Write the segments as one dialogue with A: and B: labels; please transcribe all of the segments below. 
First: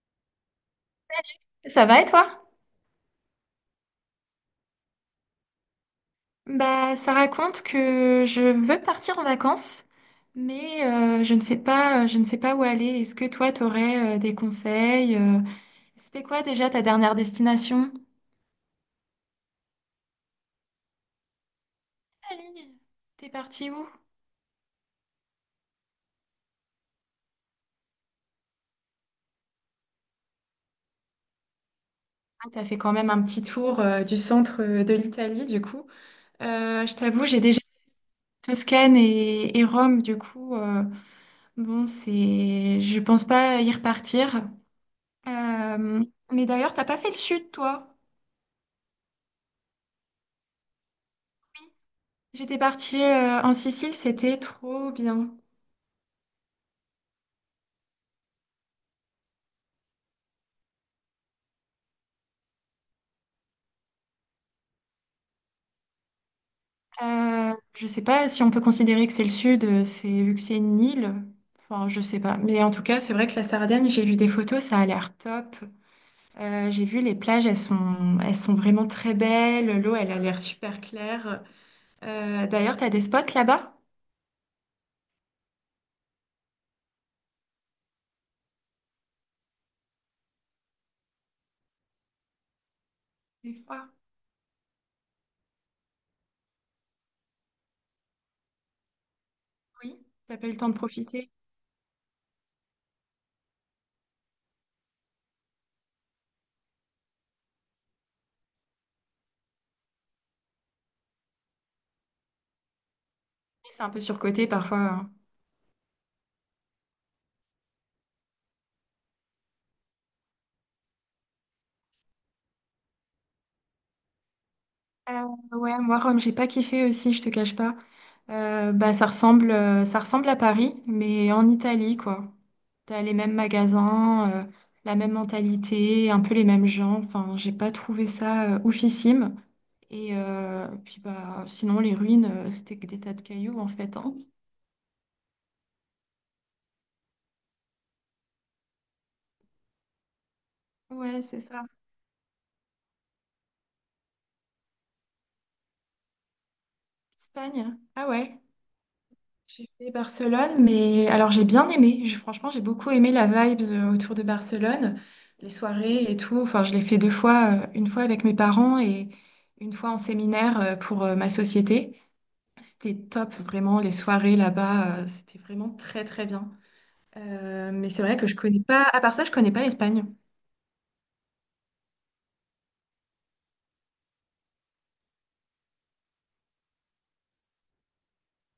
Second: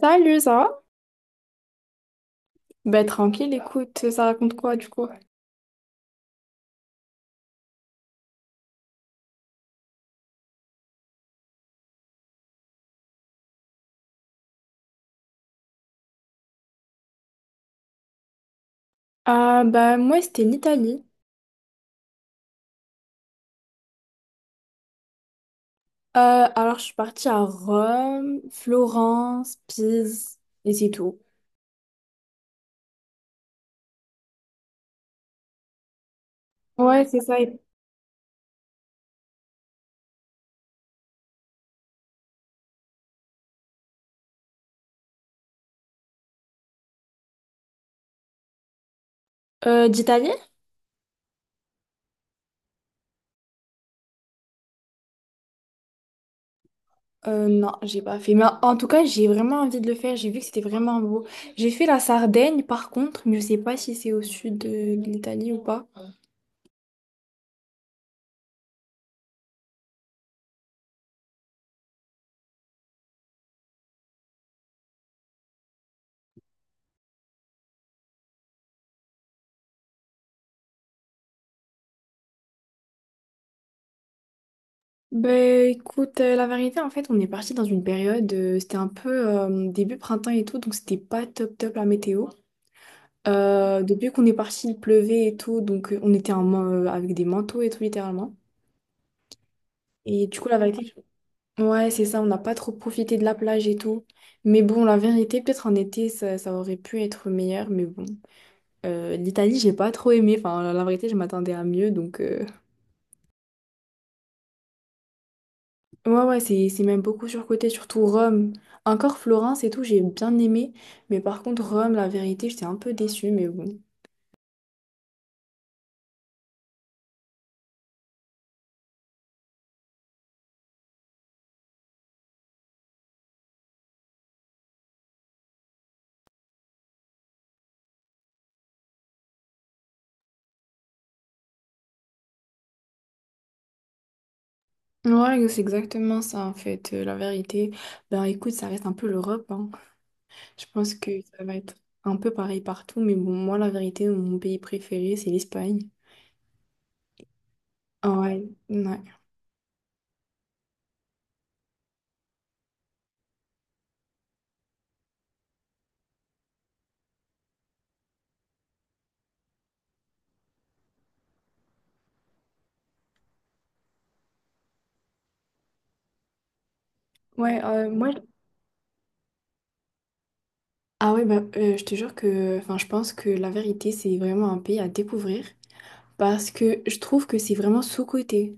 A: Salut, ça va?
B: Ça va et toi?
A: Tranquille, écoute, ça raconte quoi du coup?
B: Bah, ça raconte que je veux partir en vacances, mais je ne sais pas, je ne sais pas où aller. Est-ce que toi, t'aurais des conseils? C'était quoi déjà ta dernière destination?
A: Moi, c'était l'Italie.
B: Italie. T'es parti où?
A: Alors, je suis partie à Rome, Florence, Pise, et c'est tout.
B: Ah, t'as fait quand même un petit tour du centre de l'Italie, du coup. Je
A: Ouais, c'est
B: t'avoue,
A: ça.
B: j'ai déjà fait Toscane et Rome, du coup. Bon, je pense pas y repartir. Euh, mais d'ailleurs, t'as pas fait le sud, toi?
A: d'Italie?
B: J'étais partie en Sicile, c'était trop bien.
A: Non, j'ai pas fait. Mais en tout cas, j'ai vraiment envie de le faire. J'ai vu que c'était vraiment beau. J'ai fait la Sardaigne, par contre, mais je sais pas si c'est au sud de l'Italie ou pas.
B: Je sais pas si on peut considérer que c'est le sud, c'est vu que c'est une île. Enfin, je sais pas. Mais en tout cas, c'est vrai que la Sardaigne, j'ai vu des photos, ça a l'air top. J'ai vu les plages, elles sont vraiment très belles. L'eau, elle a l'air super claire. D'ailleurs, t'as des spots là-bas?
A: Ben écoute, la vérité, en fait, on est parti dans une période, c'était un peu début printemps et tout, donc c'était pas top top la météo.
B: Des fois,
A: Depuis qu'on est parti, il pleuvait et tout, donc on était avec des manteaux et tout, littéralement.
B: oui.
A: Et
B: T'as
A: du
B: pas
A: coup,
B: eu le
A: la
B: temps de
A: vérité,
B: profiter.
A: ouais, c'est ça, on n'a pas trop profité de la plage et tout. Mais bon, la vérité, peut-être en été, ça aurait pu être meilleur, mais bon. l'Italie, j'ai pas trop aimé, enfin, la vérité, je m'attendais à mieux, donc...
B: C'est un peu surcoté parfois, hein.
A: Ouais, ouais, c'est même beaucoup surcoté, surtout Rome. Encore Florence et tout, j'ai bien aimé, mais par contre, Rome, la vérité, j'étais un peu déçue, mais bon.
B: Euh, ouais, moi, Rome, j'ai pas kiffé aussi, je te cache pas. Bah, ça ressemble à Paris, mais en Italie, quoi. T'as les mêmes magasins, la même mentalité, un peu les mêmes gens. Enfin, j'ai pas trouvé ça oufissime. Et puis, bah, sinon, les ruines, c'était que des tas de cailloux, en fait, hein.
A: Ouais, c'est exactement ça, en fait, la vérité. Ben écoute, ça reste un peu l'Europe, hein. Je pense que
B: Ouais, c'est
A: ça va
B: ça.
A: être un peu pareil partout, mais bon, moi, la vérité, mon pays préféré, c'est l'Espagne.
B: Espagne. Ah
A: Ah
B: ouais.
A: ouais, ouais.
B: J'ai fait Barcelone, mais alors j'ai bien aimé. Franchement, j'ai beaucoup aimé la vibes autour de Barcelone, les soirées et tout. Enfin, je l'ai fait deux fois, une fois avec mes parents et une fois en séminaire pour ma société. C'était top, vraiment, les soirées là-bas, c'était vraiment très très bien.
A: Ouais,
B: Euh,
A: euh,
B: mais c'est
A: moi,
B: vrai que je connais pas, à part ça, je connais pas l'Espagne.
A: ah ouais, bah, je te jure que, enfin, je pense que la vérité, c'est vraiment un pays à découvrir parce que je trouve que c'est vraiment sous-coté.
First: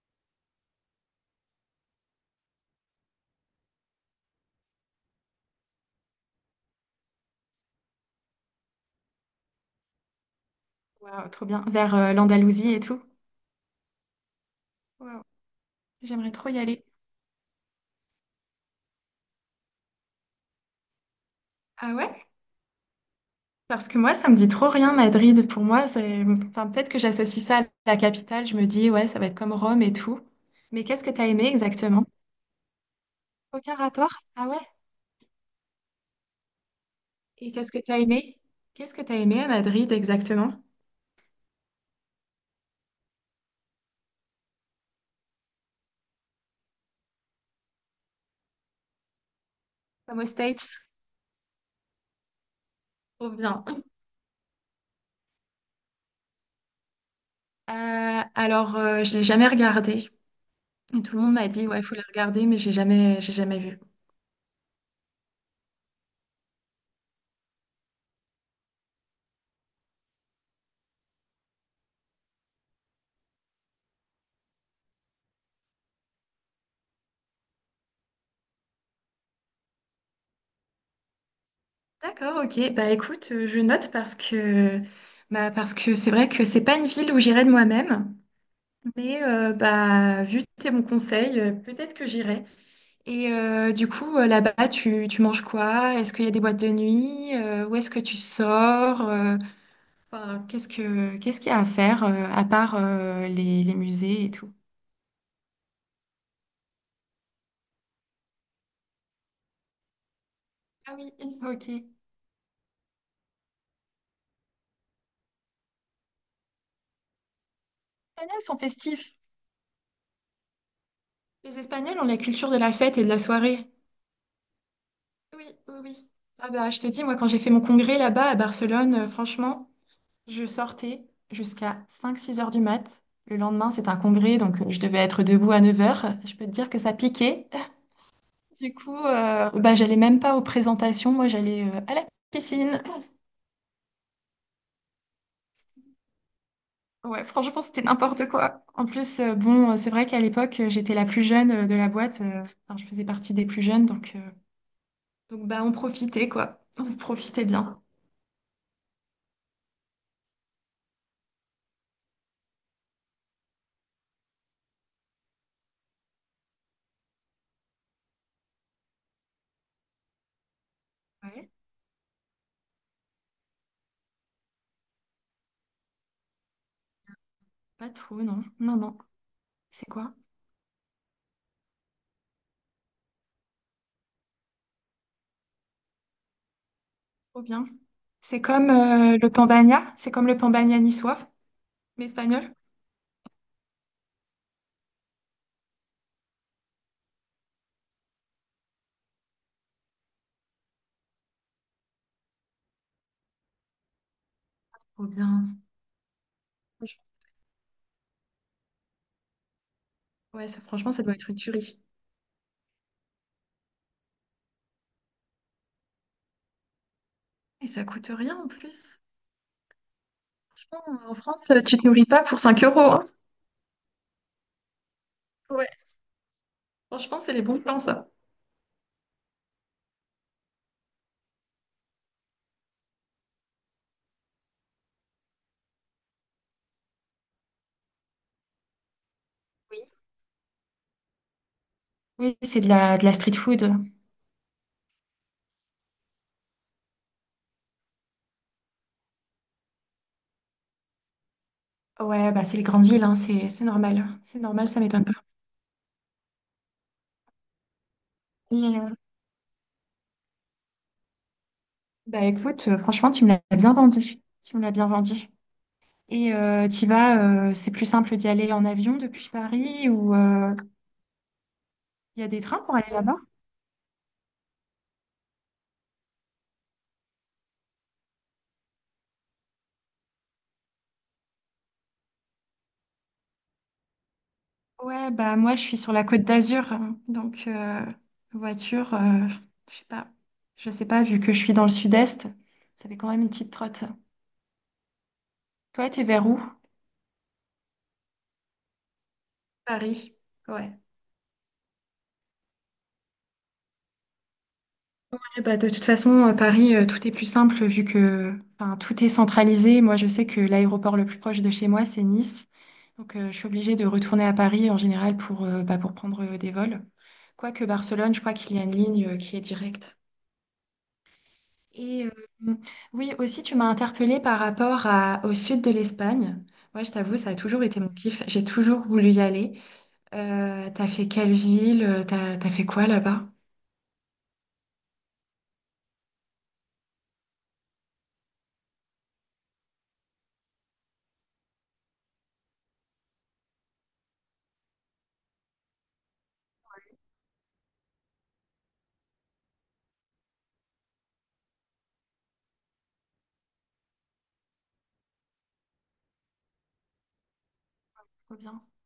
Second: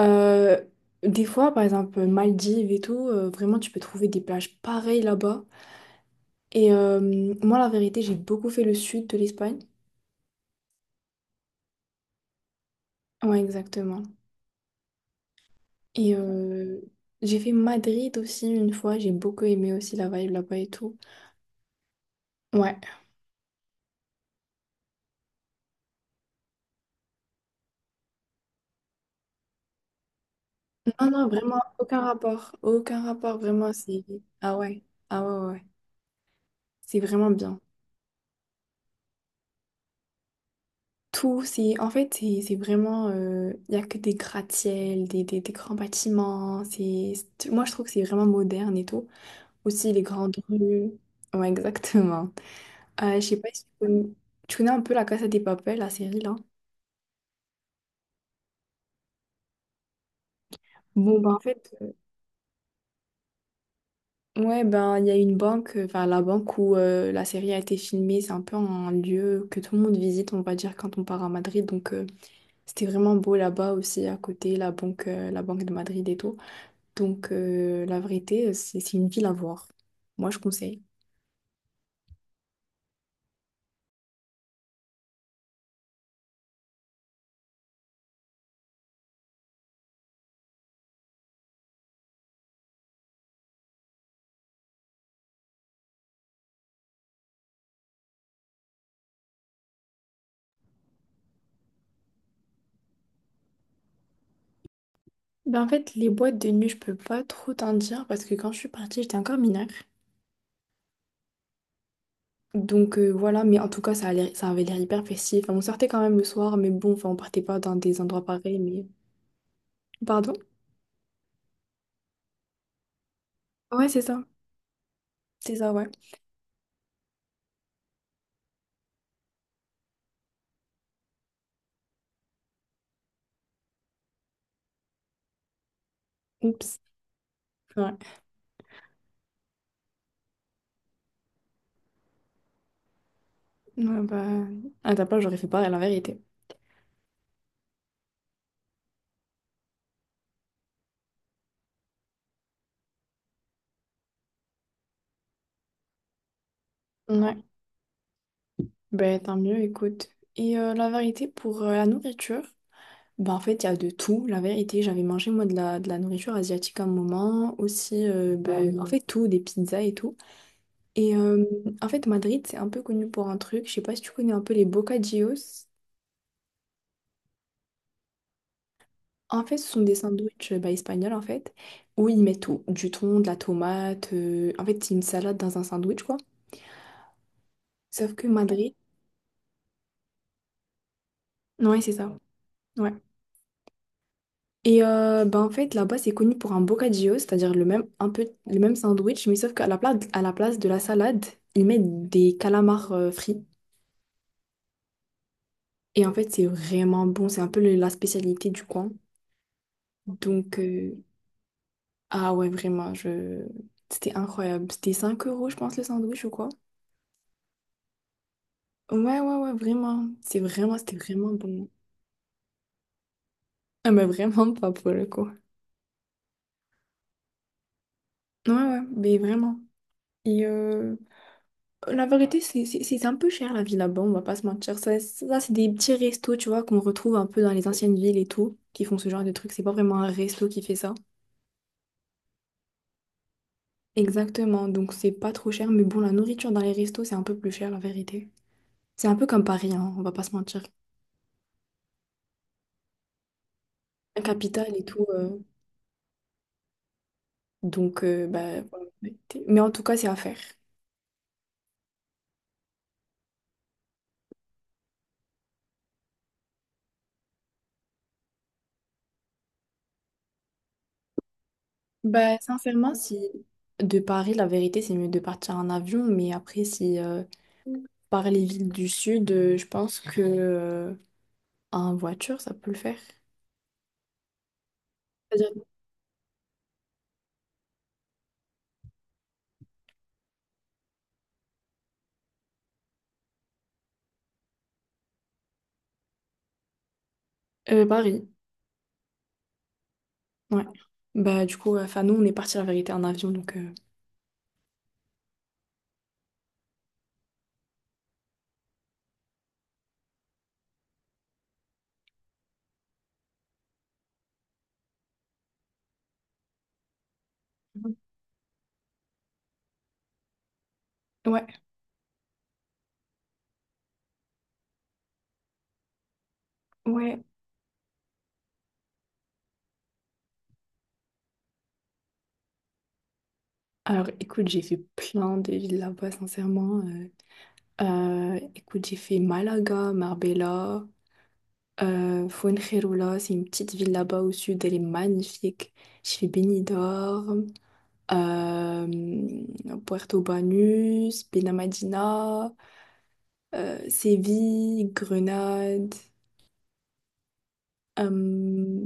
A: Euh, des fois, par exemple, Maldives et tout, vraiment, tu peux trouver des plages pareilles là-bas. Et moi, la vérité, j'ai beaucoup fait le sud de l'Espagne.
B: Waouh, trop bien. Vers l'Andalousie et tout.
A: Ouais, exactement.
B: Waouh,
A: Et
B: j'aimerais trop y
A: euh,
B: aller.
A: j'ai fait Madrid aussi une fois, j'ai beaucoup aimé aussi la vibe là-bas et tout.
B: Ah ouais?
A: Ouais.
B: Parce que moi, ça me dit trop rien, Madrid. Pour moi, c'est. Enfin, peut-être que j'associe ça à la capitale. Je me dis, ouais, ça va être comme Rome et tout. Mais qu'est-ce que
A: Non,
B: t'as
A: non,
B: aimé
A: vraiment, aucun
B: exactement?
A: rapport. Aucun rapport, vraiment,
B: Aucun
A: c'est...
B: rapport? Ah
A: Ah
B: ouais?
A: ouais, ah ouais, ouais. Ouais. C'est vraiment
B: Et
A: bien.
B: qu'est-ce que t'as aimé? Qu'est-ce que t'as aimé à Madrid exactement?
A: Tout, c'est... En fait, c'est vraiment... Il n'y a que des gratte-ciel, des grands bâtiments. C'est... Moi, je trouve que c'est vraiment moderne et tout. Aussi, les
B: Comme aux
A: grandes
B: States?
A: rues. Ouais, exactement. Je
B: Trop
A: sais pas si
B: bien.
A: tu connais... Tu connais un peu la Casa des Papel, la série, là?
B: Alors, je l'ai jamais regardé. Et tout
A: Bon,
B: le
A: bah
B: monde
A: en
B: m'a dit,
A: fait...
B: ouais, faut la regarder, mais j'ai jamais vu.
A: Ouais, ben il y a une banque, enfin la banque où la série a été filmée, c'est un peu un lieu que tout le monde visite, on va dire, quand on part à Madrid. C'était vraiment beau là-bas aussi, à côté, la banque de Madrid et tout. La vérité, c'est une ville à voir. Moi, je conseille.
B: D'accord, ok. Bah écoute, je note parce que c'est vrai que c'est pas une ville où j'irais de moi-même. Mais, vu tes bons conseils, peut-être que j'irai. Et du coup, là-bas, tu manges quoi? Est-ce qu'il y a des boîtes de nuit? Où est-ce que tu sors? Enfin, qu'est-ce qu'il y a à faire à part les musées et tout?
A: Ben en fait, les boîtes de nuit, je peux pas trop t'en dire parce que quand je suis partie, j'étais encore mineure.
B: Ah oui, ok. Les
A: Voilà, mais en tout cas, ça avait l'air hyper festif. Enfin, on sortait quand même le soir, mais bon, enfin, on partait pas dans des endroits
B: Espagnols sont
A: pareils, mais...
B: festifs.
A: Pardon?
B: Les Espagnols ont la culture de la fête et de la soirée.
A: Ouais, c'est ça.
B: Oui,
A: C'est ça,
B: oui,
A: ouais.
B: oui. Ah bah, je te dis, moi, quand j'ai fait mon congrès là-bas à Barcelone, franchement. Je sortais jusqu'à cinq six heures du mat. Le lendemain, c'est un congrès, donc je devais être debout à 9 heures. Je peux te dire
A: Oups.
B: que ça piquait.
A: Ouais.
B: Du coup, bah, j'allais même pas aux présentations. Moi, j'allais à la piscine.
A: Ouais, bah... À ta place, j'aurais fait pareil, la vérité.
B: Ouais, franchement, c'était n'importe quoi. En plus, bon, c'est vrai qu'à l'époque, j'étais la plus jeune de la boîte. Enfin, je faisais partie des plus jeunes, donc bah, on profitait, quoi. On profitait
A: Ouais.
B: bien.
A: Ben tant mieux, écoute. La vérité, pour la nourriture, ben en fait, il y a de tout. La vérité, j'avais mangé, moi, de la nourriture asiatique à un moment. Aussi, ben, en fait, tout, des pizzas et tout. Et euh,
B: Ouais,
A: en fait, Madrid, c'est un peu connu pour un truc. Je sais pas si tu connais un peu les bocadillos.
B: pas trop, non. Non, non.
A: En fait, ce sont
B: C'est
A: des
B: quoi?
A: sandwichs bah, espagnols, en fait, où ils mettent tout, du thon, de la tomate. En fait, c'est une salade dans un sandwich, quoi.
B: Trop bien.
A: Sauf que
B: C'est comme
A: Madrid,
B: le Pambagna. C'est comme le Pambagna niçois,
A: ouais, c'est
B: mais
A: ça.
B: espagnol.
A: Ouais. En fait, là-bas, c'est connu pour un bocadillo, c'est-à-dire le même, un peu, le même sandwich, mais sauf qu'à la place de la salade, ils mettent des calamars frits.
B: Trop bien.
A: Et en fait, c'est
B: Franch-
A: vraiment bon. C'est un peu la spécialité du coin.
B: Ouais,
A: Donc,
B: ça, franchement,
A: euh,
B: ça doit être une tuerie.
A: Ah ouais, vraiment, je... C'était incroyable. C'était 5 euros, je pense, le sandwich ou quoi?
B: Et ça coûte rien en plus.
A: Ouais, ouais, ouais, vraiment. C'est vraiment, c'était
B: Franchement, en
A: vraiment
B: France,
A: bon.
B: tu te nourris pas pour 5 euros, hein.
A: Ah mais vraiment pas pour le coup.
B: Ouais. Franchement, c'est les bons plans, ça.
A: Ouais, ouais, mais vraiment. Et euh, la vérité, c'est un peu cher la vie là-bas, on va pas se mentir. Ça c'est des petits restos, tu vois, qu'on retrouve un peu dans les anciennes villes et tout, qui font ce genre de trucs. C'est pas
B: Oui,
A: vraiment un resto qui fait ça.
B: oui, c'est de la street food.
A: Exactement, donc c'est pas trop cher. Mais bon, la nourriture dans les restos, c'est un peu plus cher, la vérité. C'est un peu comme Paris, hein, on va pas se mentir.
B: Ouais, bah c'est les grandes villes, hein, c'est normal.
A: La
B: C'est normal,
A: capitale
B: ça
A: et
B: m'étonne
A: tout.
B: pas.
A: euh,
B: Et,
A: Voilà, la vérité. Mais en tout cas, c'est à faire.
B: bah écoute, franchement, tu me l'as bien vendu. Tu me l'as bien vendu. Et c'est plus simple d'y aller en avion depuis Paris ou il y a
A: Bah,
B: des trains pour aller
A: sincèrement,
B: là-bas?
A: si de Paris, la vérité, c'est mieux de partir en avion. Mais après, si par les villes du sud, je pense que en voiture, ça peut le faire.
B: Ouais, bah
A: C'est-à-dire
B: moi je suis sur la Côte d'Azur, hein. Donc voiture, je sais pas, je sais pas, vu que je suis dans le sud-est, ça fait quand même une petite trotte. Toi, t'es vers où?
A: Paris,
B: Paris.
A: ouais.
B: Ouais.
A: Bah, du coup, enfin, nous, on est parti la vérité en avion.
B: Ouais, bah de toute façon, à Paris, tout est plus simple vu que enfin, tout est centralisé. Moi, je sais que l'aéroport le plus proche de chez moi, c'est Nice. Donc, je suis obligée de retourner à Paris en général pour prendre des vols. Quoique Barcelone, je crois qu'il y a une ligne qui est directe.
A: Ouais,
B: Et oui, aussi, tu m'as interpellée par rapport au sud de l'Espagne. Moi, je t'avoue,
A: ouais.
B: ça a toujours été mon kiff. J'ai toujours voulu y aller. T'as fait quelle ville? T'as fait quoi là-bas?
A: Alors, écoute, j'ai fait plein de villes là-bas, sincèrement. Écoute, j'ai fait Malaga, Marbella. Fuengirola, c'est une petite ville là-bas au sud, elle est magnifique. Je fais Benidorm, euh, Puerto Banús, Benamadina, Séville, Grenade,
B: Trop bien.
A: euh,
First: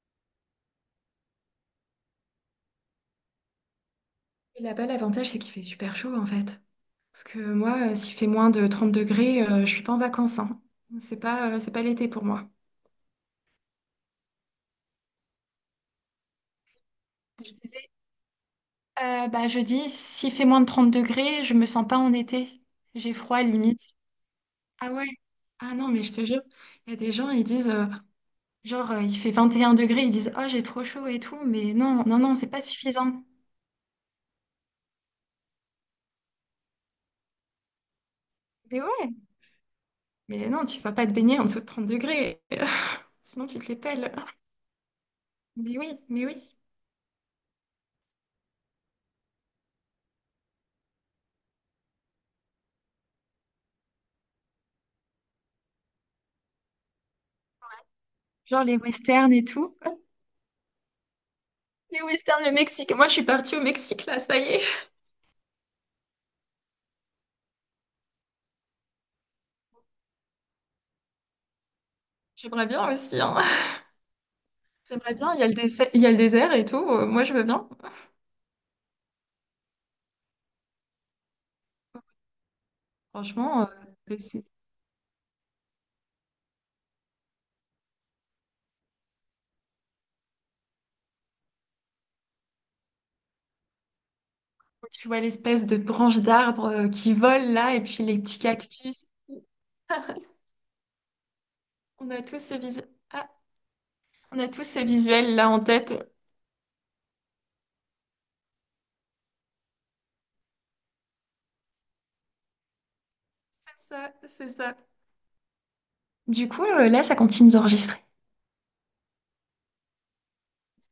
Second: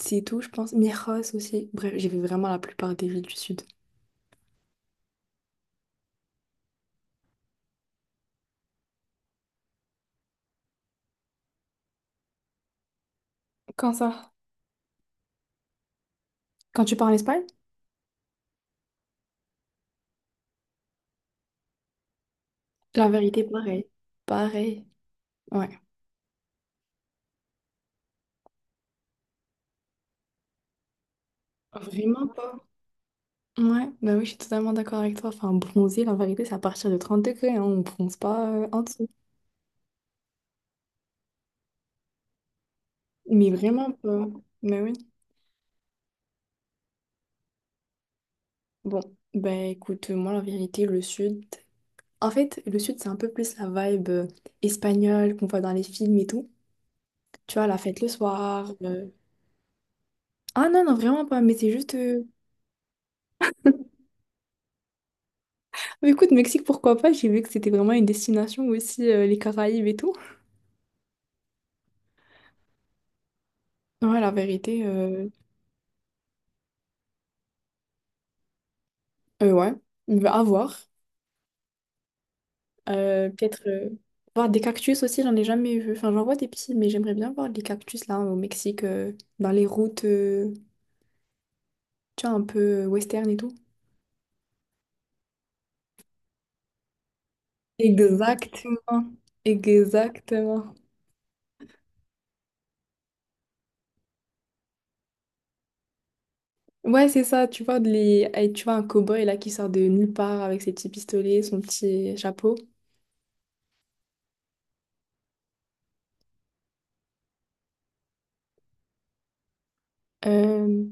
A: c'est tout, je pense. Mieres aussi. Bref, j'ai vu vraiment la plupart des villes du sud.
B: Et là-bas, l'avantage, c'est qu'il fait super chaud, en fait. Parce que moi, s'il fait moins de 30 degrés, je suis pas en vacances, hein. C'est pas l'été pour moi.
A: Quand ça? Quand tu pars en Espagne?
B: Je disais, je dis, s'il fait moins de 30 degrés, je me sens pas en été.
A: La
B: J'ai froid,
A: vérité, pareil.
B: limite.
A: Pareil.
B: Ah ouais?
A: Ouais.
B: Ah non, mais je te jure, il y a des gens, ils disent. Genre, il fait 21 degrés, ils disent, oh, j'ai trop chaud et tout, mais non, non,
A: Vraiment
B: non, c'est
A: pas.
B: pas suffisant.
A: Ouais, bah oui, je suis totalement d'accord avec toi. Enfin, bronzer, la vérité, c'est à partir de 30 degrés, hein, on bronze pas
B: Mais
A: en dessous.
B: ouais, mais non, tu vas pas te baigner en dessous de 30 degrés, sinon
A: Mais
B: tu te les
A: vraiment
B: pèles.
A: pas. Mais oui.
B: Mais oui, mais oui.
A: Bon, ben écoute, moi la vérité, le sud. En fait, le sud, c'est un peu plus la vibe espagnole qu'on voit dans les films et tout. Tu vois, la fête le
B: Genre
A: soir.
B: les westerns et tout.
A: Ah non, non, vraiment pas. Mais c'est juste.
B: Les
A: euh,
B: westerns, le Mexique. Moi, je suis partie au Mexique, là, ça y est.
A: Mais écoute, Mexique, pourquoi pas? J'ai vu que c'était vraiment une destination aussi, les Caraïbes et tout.
B: J'aimerais bien aussi, hein.
A: Ouais, la vérité,
B: J'aimerais
A: euh,
B: bien, il y a le désert, il y a le désert et tout. Moi, je veux bien.
A: euh, ouais. Bah, à voir. Peut-être
B: Franchement,
A: voir des cactus aussi, j'en ai jamais vu. Enfin, j'en vois des petits, mais j'aimerais bien voir des cactus là au Mexique, dans les routes. Tu vois, un peu western et tout.
B: tu vois l'espèce de branche d'arbre qui vole là, et puis les petits cactus.
A: Exactement. Exactement.
B: On a tous ce visuel. Ah, on a tous ce visuel là en tête.
A: Ouais, c'est ça, tu vois, de les... eh, tu vois un cow-boy là qui sort de nulle part avec ses petits pistolets, son petit chapeau.
B: C'est ça, c'est ça. Du coup, là, ça continue d'enregistrer.
A: Euh,